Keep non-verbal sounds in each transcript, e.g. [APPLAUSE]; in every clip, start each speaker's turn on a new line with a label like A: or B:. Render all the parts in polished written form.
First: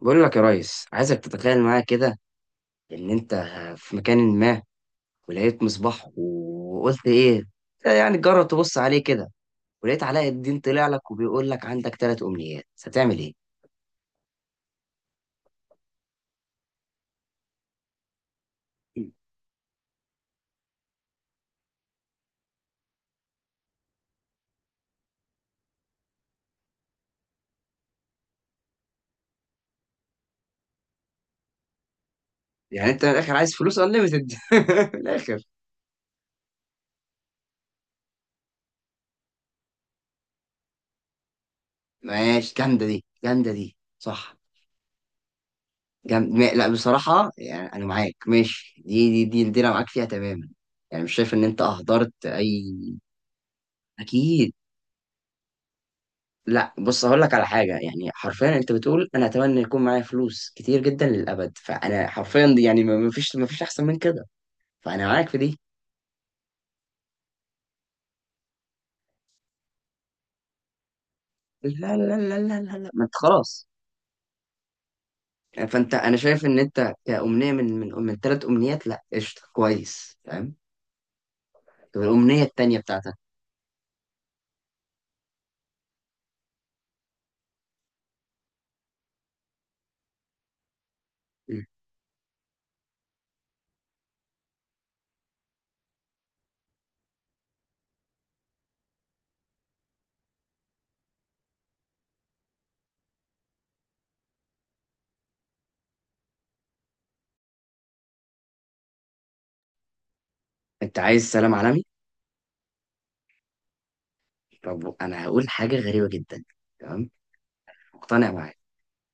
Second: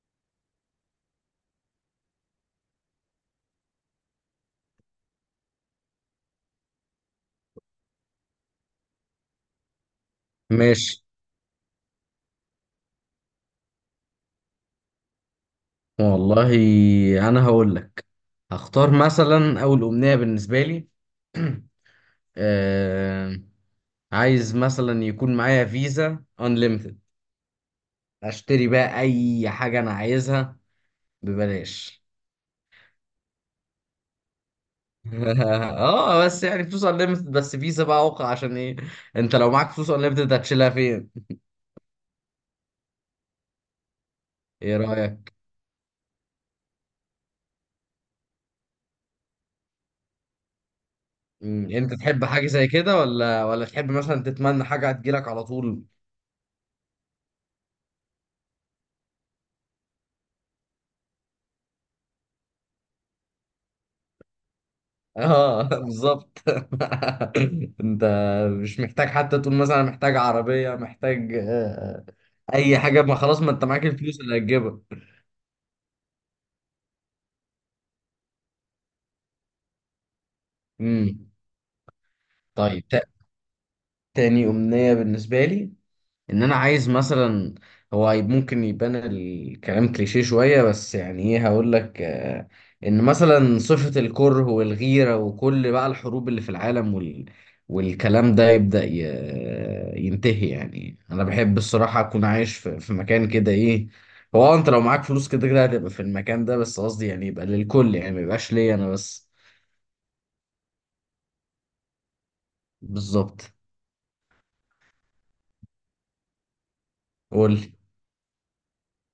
A: بقول لك يا ريس، عايزك تتخيل معايا كده ان انت في مكان ما، ولقيت مصباح وقلت ايه. يعني جرب تبص عليه كده، ولقيت علاء الدين طلع
B: ماشي،
A: لك وبيقول لك عندك 3 امنيات، هتعمل ايه؟
B: والله انا هقول لك. هختار مثلا اول امنية بالنسبة لي. [CLEARS THROAT] آه... عايز مثلا يكون معايا فيزا unlimited، اشتري بقى اي حاجة انا عايزها ببلاش.
A: يعني انت من الاخر عايز فلوس انليمتد. [LAUGHS] من الاخر.
B: [LAUGHS] اه، بس يعني فلوس unlimited، بس فيزا بقى اوقع، عشان ايه؟ انت لو معاك فلوس unlimited هتشيلها فين؟
A: ماشي، جامده دي، جامده دي صح.
B: ايه رأيك؟
A: جامد لا، بصراحه يعني انا معاك، ماشي دي انا معاك فيها تماما. يعني مش شايف ان انت
B: انت تحب
A: اهدرت
B: حاجة زي
A: اي.
B: كده ولا تحب مثلا
A: اكيد.
B: تتمنى حاجة هتجيلك على طول؟
A: لا بص، هقول لك على حاجه، يعني حرفيا انت بتقول انا اتمنى يكون معايا فلوس كتير جدا للابد، فانا حرفيا دي يعني ما فيش احسن من كده. فانا معاك في دي.
B: اه. [LAUGHS] بالظبط. [LAUGHS] انت مش محتاج حتى تقول مثلا، أنا محتاج عربية، محتاج
A: لا، لا، لا، لا، لا،
B: اي
A: لا،
B: حاجة.
A: ما انت
B: ما خلاص، ما انت
A: خلاص.
B: معاك الفلوس اللي هتجيبها.
A: فانت انا شايف ان انت كأمنية من 3 امنيات، لا قشطه، كويس فاهم.
B: امم.
A: طب الامنيه التانيه
B: طيب،
A: بتاعتك؟
B: تاني أمنية بالنسبة لي، ان انا عايز مثلا. هو ممكن يبان الكلام كليشيه شوية، بس يعني ايه
A: مم.
B: هقول لك، ان مثلا صفة الكره والغيرة وكل بقى الحروب اللي في العالم والكلام ده يبدأ ينتهي. يعني انا بحب الصراحة اكون عايش في مكان كده، ايه. هو انت لو معاك فلوس كده كده هتبقى في المكان ده، بس قصدي يعني يبقى للكل، يعني ما يبقاش ليا انا بس.
A: انت عايز سلام عالمي.
B: بالظبط.
A: طب انا هقول حاجه غريبه جدا. تمام.
B: قول لي.
A: مقتنع معاك.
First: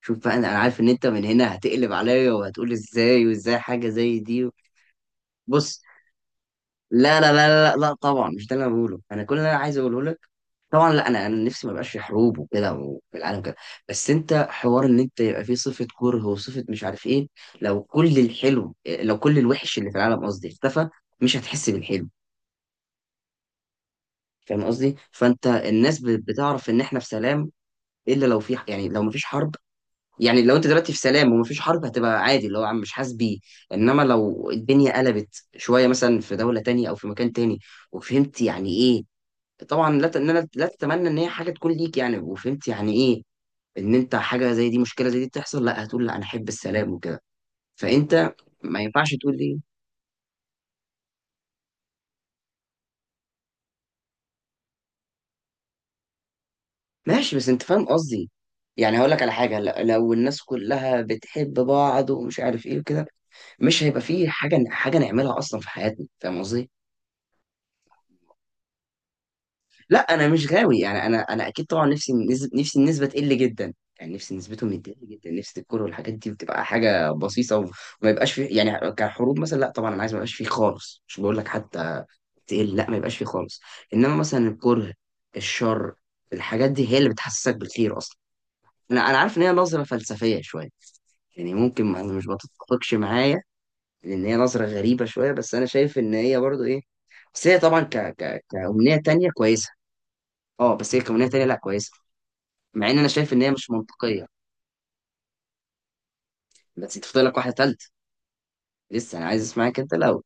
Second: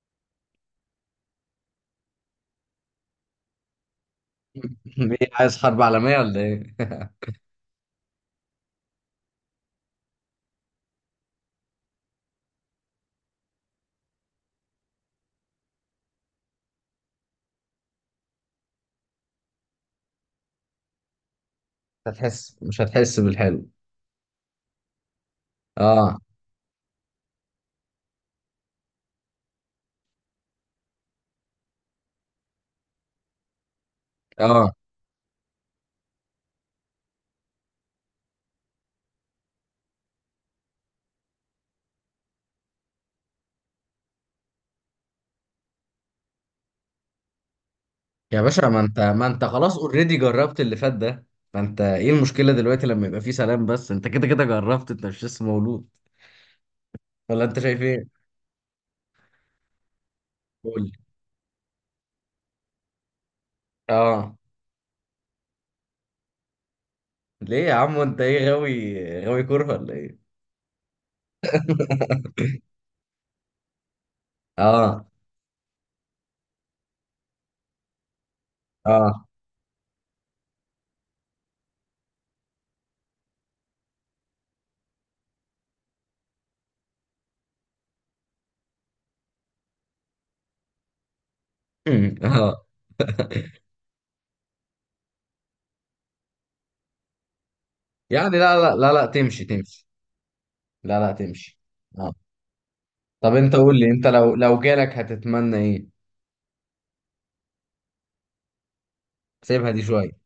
A: شوف بقى، انا عارف ان انت من هنا هتقلب عليا وهتقول ازاي وازاي حاجه زي دي.
B: [LAUGHS] ايه، عايز
A: بص.
B: حرب عالمية ولا ايه؟
A: لا، لا، لا، لا، لا، طبعا مش ده اللي انا بقوله. انا كل اللي انا عايز اقوله لك، طبعا لا، انا نفسي ما يبقاش في حروب وكده وفي العالم كده. بس انت حوار ان انت يبقى فيه صفه كره وصفه مش عارف ايه، لو كل الحلو، لو كل الوحش اللي في العالم قصدي اختفى، مش هتحس
B: [LAUGHS]
A: بالحلو.
B: مش هتحس بالحلو.
A: فاهم قصدي؟ فانت الناس
B: اه،
A: بتعرف ان احنا في سلام، الا لو في، يعني لو مفيش حرب. يعني لو انت دلوقتي في سلام ومفيش حرب هتبقى عادي، اللي هو عم مش حاسس بيه. انما لو
B: اه،
A: الدنيا قلبت شويه، مثلا في دوله تانية او في مكان تاني، وفهمت يعني ايه. طبعا لا، ان انا لا تتمنى ان هي حاجه تكون ليك يعني، وفهمت يعني ايه، ان انت حاجه زي دي، مشكله زي دي تحصل لا هتقول لا انا احب السلام وكده. فانت،
B: يا باشا، ما
A: ما
B: انت
A: ينفعش
B: ما
A: تقول
B: انت
A: لي
B: خلاص، اوريدي جربت اللي فات ده. فانت ايه المشكله دلوقتي لما يبقى فيه سلام؟ بس انت كده كده جربت، انت مش لسه مولود.
A: ماشي،
B: ولا
A: بس
B: انت
A: انت
B: شايف
A: فاهم
B: ايه؟
A: قصدي. يعني هقول لك على حاجه، لو الناس
B: قول لي.
A: كلها بتحب بعض ومش عارف ايه وكده، مش هيبقى فيه
B: اه.
A: حاجه نعملها اصلا في حياتنا. فاهم قصدي؟
B: ليه يا عم، انت ايه، غاوي غاوي كوره ولا
A: لا
B: ايه؟
A: انا مش غاوي، يعني انا اكيد طبعا نفسي، نفسي النسبه تقل جدا. يعني نفسي نسبتهم تقل
B: اه،
A: جدا، نفسي الكوره والحاجات دي بتبقى حاجه بسيطه وما يبقاش في يعني
B: اه.
A: كحروب مثلا، لا طبعا انا عايز ما يبقاش فيه خالص، مش بقول لك حتى تقل، لا ما يبقاش فيه خالص. انما مثلا الكره، الشر، الحاجات دي هي اللي بتحسسك بالخير اصلا. انا عارف ان هي نظره فلسفيه شويه، يعني ممكن
B: [LAUGHS] أمم،
A: مش
B: اه.
A: بتتفقش معايا، لان هي نظره غريبه شويه، بس انا شايف ان هي برضو ايه. بس هي طبعا ك
B: يعني
A: ك
B: لا، لا، لا،
A: كأمنية
B: لا،
A: تانية
B: تمشي،
A: كويسة.
B: تمشي.
A: اه بس
B: لا،
A: هي
B: لا،
A: كونية تانية، لا
B: تمشي.
A: كويسة،
B: اه.
A: مع ان انا شايف
B: طب
A: ان هي
B: انت
A: مش
B: قول لي، انت
A: منطقية.
B: لو جالك هتتمنى ايه؟
A: بس انت فاضل لك واحدة تالتة، لسه انا عايز
B: سيبها
A: اسمعك
B: دي
A: انت
B: شويه.
A: الاول.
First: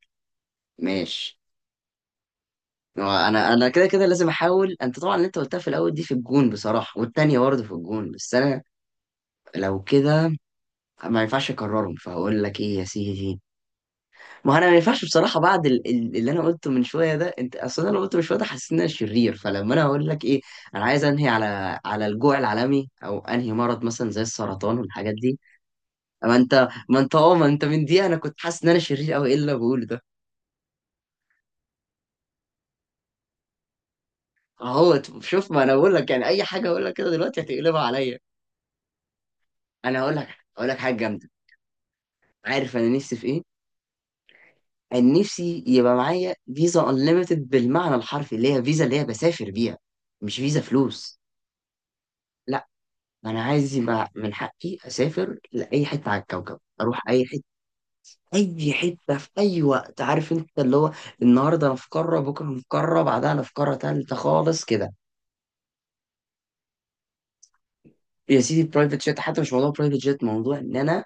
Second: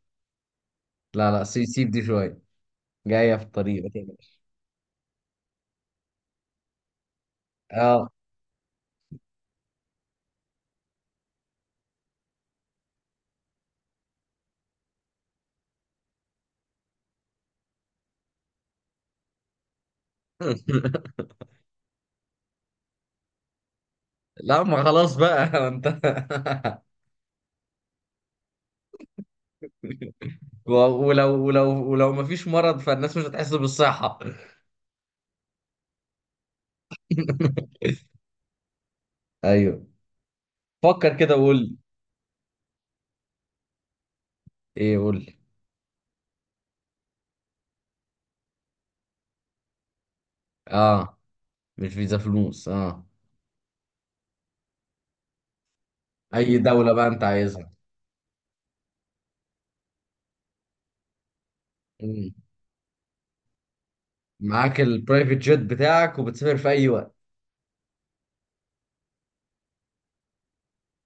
B: لا،
A: ماشي.
B: لا، سيب، سيب دي شويه.
A: هو
B: جايه في
A: انا
B: الطريق،
A: كده
B: ما
A: كده لازم
B: تقلقش.
A: احاول. انت طبعا اللي انت قلتها في الاول دي في الجون بصراحة، والتانية برضه في الجون،
B: اه.
A: بس انا لو كده ما ينفعش اكررهم، فهقول لك ايه يا سيدي. ما انا ما ينفعش بصراحة بعد اللي انا قلته من شوية ده. انت اصلا انا قلته من شوية ده، حسيت ان انا شرير. فلما انا اقول لك ايه، انا عايز
B: [LAUGHS]
A: انهي على الجوع العالمي، او انهي مرض مثلا زي
B: لا،
A: السرطان
B: ما
A: والحاجات
B: خلاص
A: دي.
B: بقى. [LAUGHS] انت
A: ما انت من دي انا كنت حاسس ان انا شرير قوي، ايه اللي أنا بقوله ده؟
B: و- ولو ما فيش مرض فالناس مش هتحس بالصحة.
A: اهو شوف، ما انا بقول لك يعني اي حاجه اقول لك كده دلوقتي هتقلبها
B: [LAUGHS]
A: عليا.
B: ايوه،
A: انا هقول لك هقول لك حاجه
B: فكر
A: جامده.
B: كده وقول لي.
A: عارف انا نفسي في ايه؟
B: ايه، قول
A: انا
B: لي.
A: نفسي يبقى معايا فيزا انليميتد، بالمعنى الحرفي اللي هي فيزا اللي هي بسافر بيها، مش فيزا
B: اه.
A: فلوس.
B: مش فيزا فلوس.
A: لا،
B: اه.
A: انا عايز يبقى من حقي اسافر لاي حته على
B: اي
A: الكوكب،
B: دولة بقى
A: اروح
B: انت
A: اي حته،
B: عايزها؟
A: اي حته في اي وقت، عارف انت اللي هو النهارده انا في قاره،
B: مم.
A: بكره انا في قاره، بعدها انا في قاره تالته خالص
B: معاك
A: كده.
B: البرايفت جيت بتاعك وبتسافر في اي وقت.
A: يا سيدي برايفت جيت، حتى مش موضوع برايفت جيت، موضوع ان انا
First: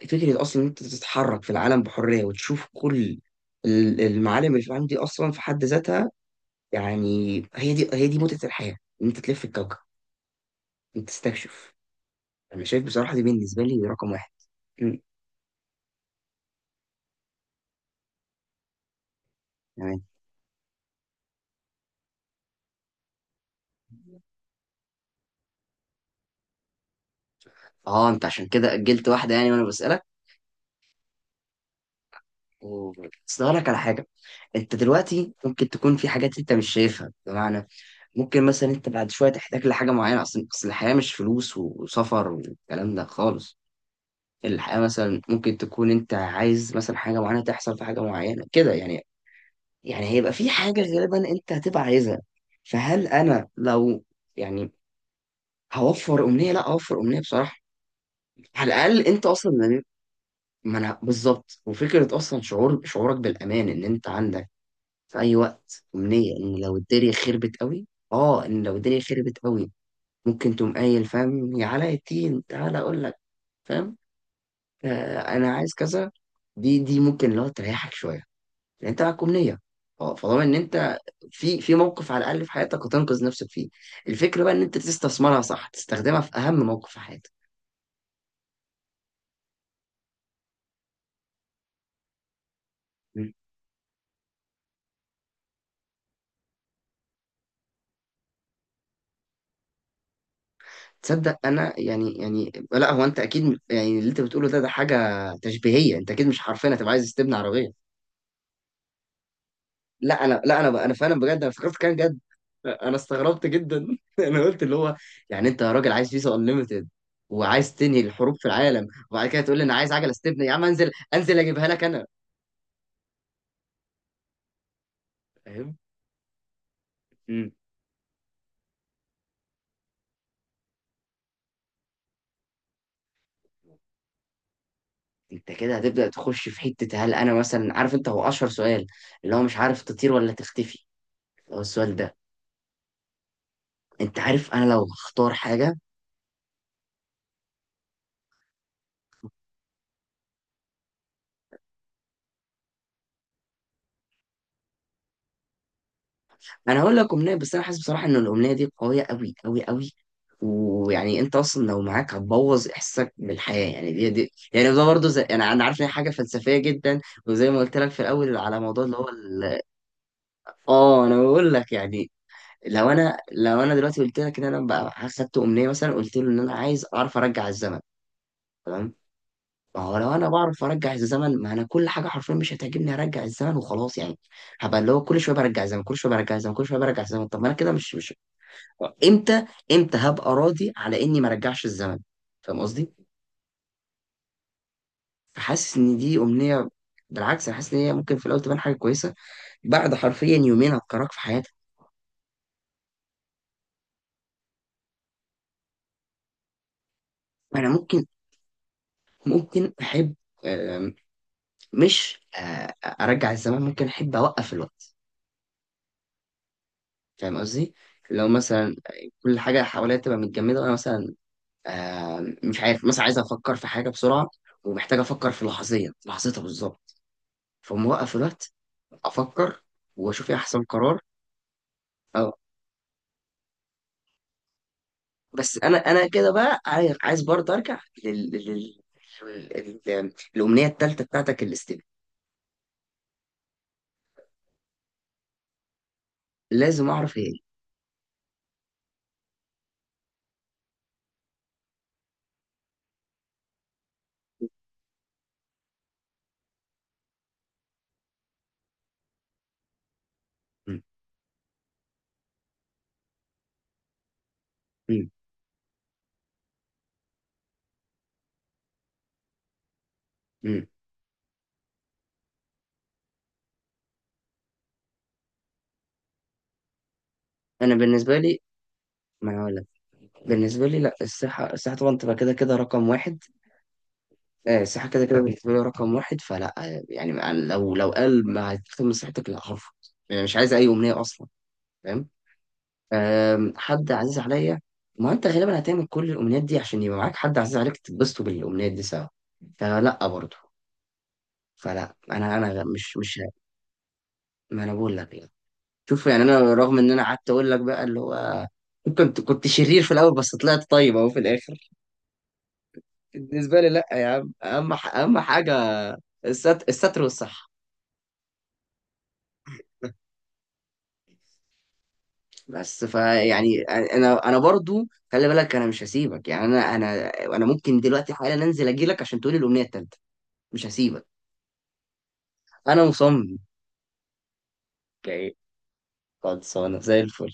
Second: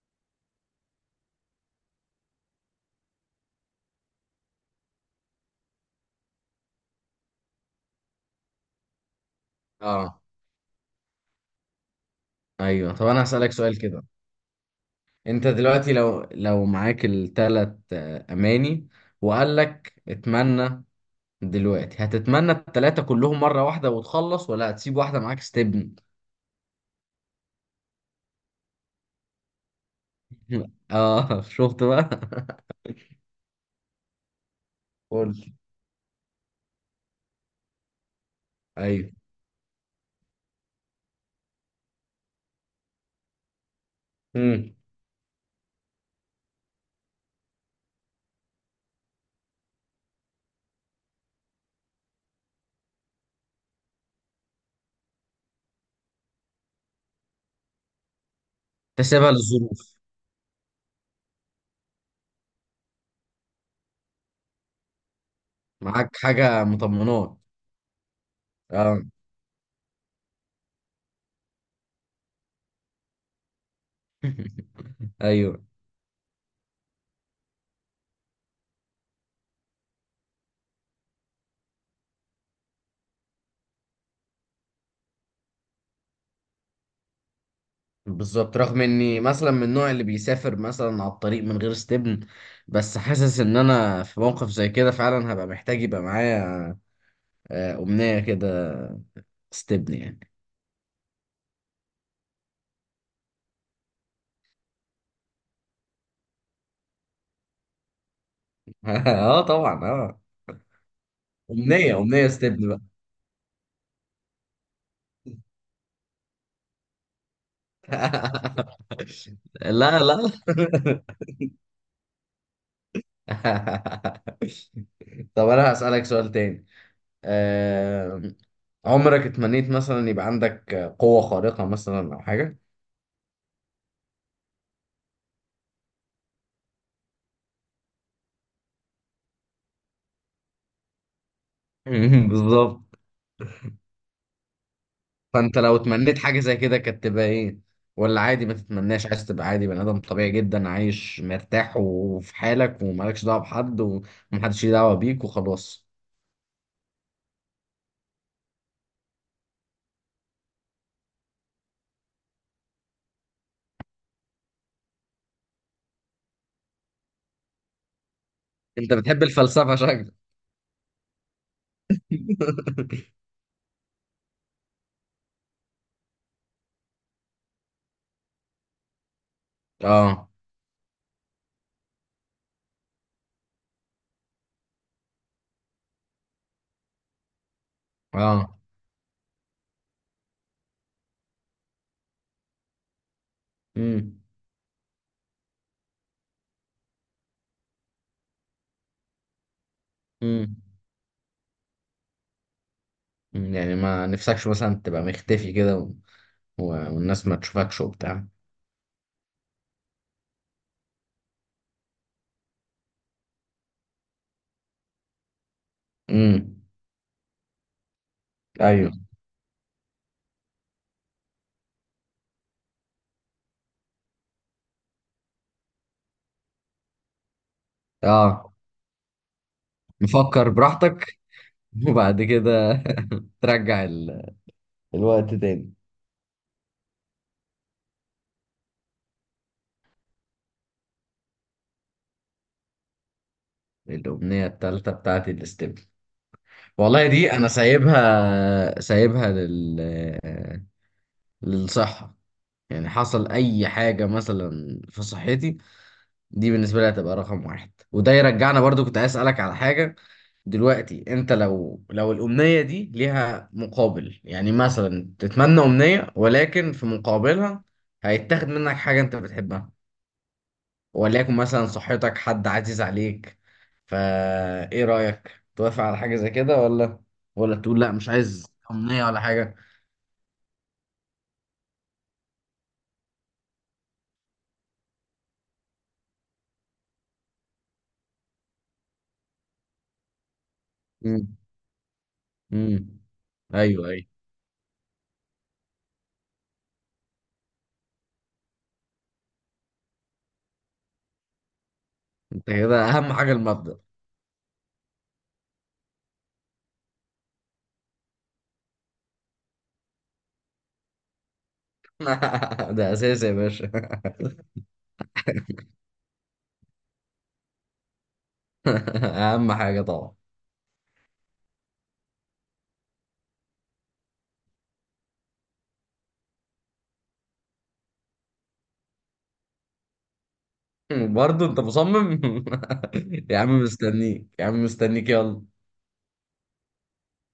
A: فكره اصلا ان انت تتحرك في العالم بحريه وتشوف كل المعالم اللي في العالم دي اصلا في حد ذاتها. يعني هي دي متعه الحياه، ان انت تلف الكوكب،
B: اه.
A: انت تستكشف. انا شايف
B: ايوه، طب
A: بصراحه دي
B: انا هسألك
A: بالنسبه
B: سؤال
A: لي
B: كده.
A: رقم واحد. مم.
B: انت دلوقتي لو معاك التلات اماني، وقال
A: تمام.
B: لك اتمنى، دلوقتي هتتمنى التلاتة كلهم مرة واحدة وتخلص، ولا هتسيب واحدة معاك ستيب؟
A: اه انت عشان كده اجلت واحده يعني، وانا بسالك.
B: [LAUGHS] اه، شفت بقى. [LAUGHS]
A: و- بس أقول لك على حاجه، انت
B: قول
A: دلوقتي
B: لي.
A: ممكن تكون في حاجات انت مش شايفها، بمعنى ممكن مثلا انت بعد
B: ايوه.
A: شويه تحتاج لحاجه معينه. اصلا اصل الحياه مش فلوس وسفر والكلام ده خالص.
B: امم.
A: الحياه مثلا ممكن تكون انت عايز مثلا حاجه معينه تحصل، في حاجه معينه كده يعني، يعني هيبقى في حاجه غالبا انت هتبقى عايزها. فهل انا لو، يعني هوفر امنيه، لا اوفر امنيه بصراحه. على الاقل انت
B: تسيبها
A: اصلا ما.
B: للظروف.
A: ما انا بالظبط، وفكره اصلا شعورك بالامان ان انت عندك في اي وقت
B: معاك
A: امنيه.
B: حاجه مطمنات.
A: ان لو الدنيا
B: اه.
A: خربت قوي، ممكن تقوم قايل فاهم. يا علاء الدين تعالى اقول لك، فاهم،
B: [LAUGHS]
A: انا
B: ايوه،
A: عايز كذا. دي ممكن لو تريحك شويه، لان انت معاك امنيه. اه، فضمان ان انت في موقف على الاقل في حياتك هتنقذ نفسك فيه. الفكره بقى ان انت تستثمرها صح، تستخدمها في اهم موقف في حياتك.
B: بالظبط. رغم اني مثلا من النوع اللي بيسافر مثلا على الطريق من غير استبن، بس
A: م.
B: حاسس ان انا في موقف زي كده فعلا هبقى محتاج يبقى معايا امنية كده، استبن يعني.
A: تصدق انا يعني، لا هو انت اكيد يعني اللي انت بتقوله ده حاجه تشبيهيه، انت اكيد مش حرفيا هتبقى عايز تبني عربيه.
B: [LAUGHS] اه، طبعا. اه.
A: لا انا فعلا بجد انا افتكرت كان
B: امنية،
A: جد.
B: امنية استبن بقى.
A: انا استغربت جدا. [LAUGHS] انا قلت اللي هو، يعني انت يا راجل عايز فيزا انليمتد، وعايز تنهي الحروب في
B: [LAUGHS]
A: العالم، وبعد كده تقول لي انا عايز
B: لا،
A: عجله
B: لا.
A: استبنى؟ يا عم انزل، انزل اجيبها لك انا.
B: [LAUGHS] طب انا
A: فاهم.
B: هسألك سؤال تاني.
A: مم.
B: آه، عمرك اتمنيت مثلا يبقى عندك قوة خارقة مثلا أو حاجة؟
A: انت كده هتبدا تخش في حته، هل انا مثلا عارف انت، هو اشهر سؤال اللي هو مش عارف تطير ولا تختفي، هو السؤال ده.
B: [LAUGHS] بالظبط.
A: انت عارف انا لو هختار
B: فأنت
A: حاجه،
B: لو اتمنيت حاجة زي كده كانت تبقى إيه؟ ولا عادي، ما تتمناش، عايز تبقى عادي بني آدم طبيعي جدا، عايش مرتاح وفي حالك، ومالكش دعوة بحد ومحدش ليه دعوة بيك وخلاص؟
A: انا هقول لك امنيه، بس انا حاسس بصراحه ان الامنيه دي قويه قوي قوي قوي. ويعني انت اصلا لو معاك هتبوظ احساسك بالحياه، يعني دي يعني ده برضه زي، يعني انا عارف ان هي حاجه فلسفيه جدا، وزي ما قلت لك في الاول على موضوع
B: أنت
A: اللي هو
B: بتحب الفلسفة شكلك.
A: اه انا بقول لك يعني.
B: [LAUGHS]
A: لو انا دلوقتي قلت لك ان انا بقى اخدت امنيه مثلا، قلت له ان انا عايز اعرف ارجع الزمن، تمام. ما هو لو
B: اه،
A: انا بعرف ارجع الزمن، ما انا كل حاجه حرفيا مش هتعجبني هرجع الزمن وخلاص يعني. هبقى اللي هو كل شويه برجع الزمن، كل شويه برجع الزمن، كل شويه برجع الزمن. طب ما انا كده مش،
B: اه.
A: امتى امتى هبقى راضي على اني ما رجعش الزمن؟ فاهم قصدي؟
B: امم،
A: فحاسس ان دي امنيه، بالعكس انا حاسس ان هي ممكن في الاول تبان حاجه كويسه، بعد حرفيا
B: امم.
A: يومين هتكرهك في حياتك.
B: يعني ما نفسكش مثلا تبقى مختفي كده والناس ما
A: انا
B: تشوفكش
A: ممكن
B: وبتاع؟
A: احب، آم، مش ارجع الزمن، ممكن احب اوقف الوقت.
B: امم.
A: فاهم قصدي؟ لو مثلا
B: ايوه.
A: كل حاجه حواليا تبقى متجمده وانا مثلا مش عارف، مثلا عايز افكر في حاجه بسرعه، ومحتاج افكر في لحظتها بالظبط. فموقف
B: اه.
A: الوقت، افكر واشوف ايه
B: نفكر
A: احسن قرار.
B: براحتك، وبعد كده [LAUGHS] ترجع الوقت
A: بس
B: تاني.
A: انا كده بقى عايز، برضه ارجع الامنيه الثالثه بتاعتك الاستباء،
B: الأمنية التالتة بتاعتي الاستبن.
A: لازم
B: والله
A: اعرف هي
B: دي
A: ايه.
B: أنا سايبها، سايبها للصحة. يعني حصل أي حاجة مثلا في صحتي، دي بالنسبة لي هتبقى رقم واحد. وده يرجعنا، برضو كنت عايز أسألك على حاجة.
A: مم.
B: دلوقتي أنت لو الأمنية دي ليها مقابل، يعني
A: مم.
B: مثلا تتمنى أمنية ولكن في مقابلها هيتاخد منك حاجة أنت بتحبها،
A: مم.
B: وليكن مثلا صحتك، حد عزيز عليك، فا ايه رأيك، توافق على حاجة زي كده ولا
A: انا
B: تقول لا، مش
A: بالنسبه لي،
B: عايز أمنية ولا
A: ما انا هقول
B: حاجة؟
A: لك بالنسبه لي، لا الصحه، طبعا تبقى كده كده رقم واحد. الصحه كده كده بالنسبه لي رقم واحد، فلا يعني لو قال ما هتهتم بصحتك، لا هرفض، يعني مش عايز اي امنيه اصلا.
B: امم،
A: فاهم.
B: امم. ايوه،
A: حد
B: ايوه.
A: عزيز عليا، ما انت غالبا هتعمل كل الامنيات دي عشان يبقى معاك حد عزيز عليك تتبسطوا بالامنيات دي سوا. فلا برضه، فلا انا
B: انت
A: انا
B: كده
A: مش
B: اهم
A: مش
B: حاجة المبدأ.
A: ما انا بقول لك يعني، شوف، يعني انا رغم ان انا قعدت اقول لك بقى اللي هو كنت شرير في الاول، بس طلعت طيب اهو في الاخر.
B: [LAUGHS] ده اساسي يا
A: بالنسبه لي
B: باشا. [LAUGHS]
A: لا يا عم، اهم حاجه الستر، الستر والصحه.
B: اهم حاجة طبعا.
A: بس فيعني انا برضو، خلي بالك انا مش هسيبك، يعني انا انا ممكن دلوقتي حالا انزل اجي لك عشان تقولي الامنيه التالته. مش هسيبك،
B: برضه انت مصمم؟
A: انا
B: [LAUGHS]
A: مصمم
B: يا عم مستنيك، يا عم مستنيك،
A: جاي.
B: يلا.
A: خلصانه زي الفل.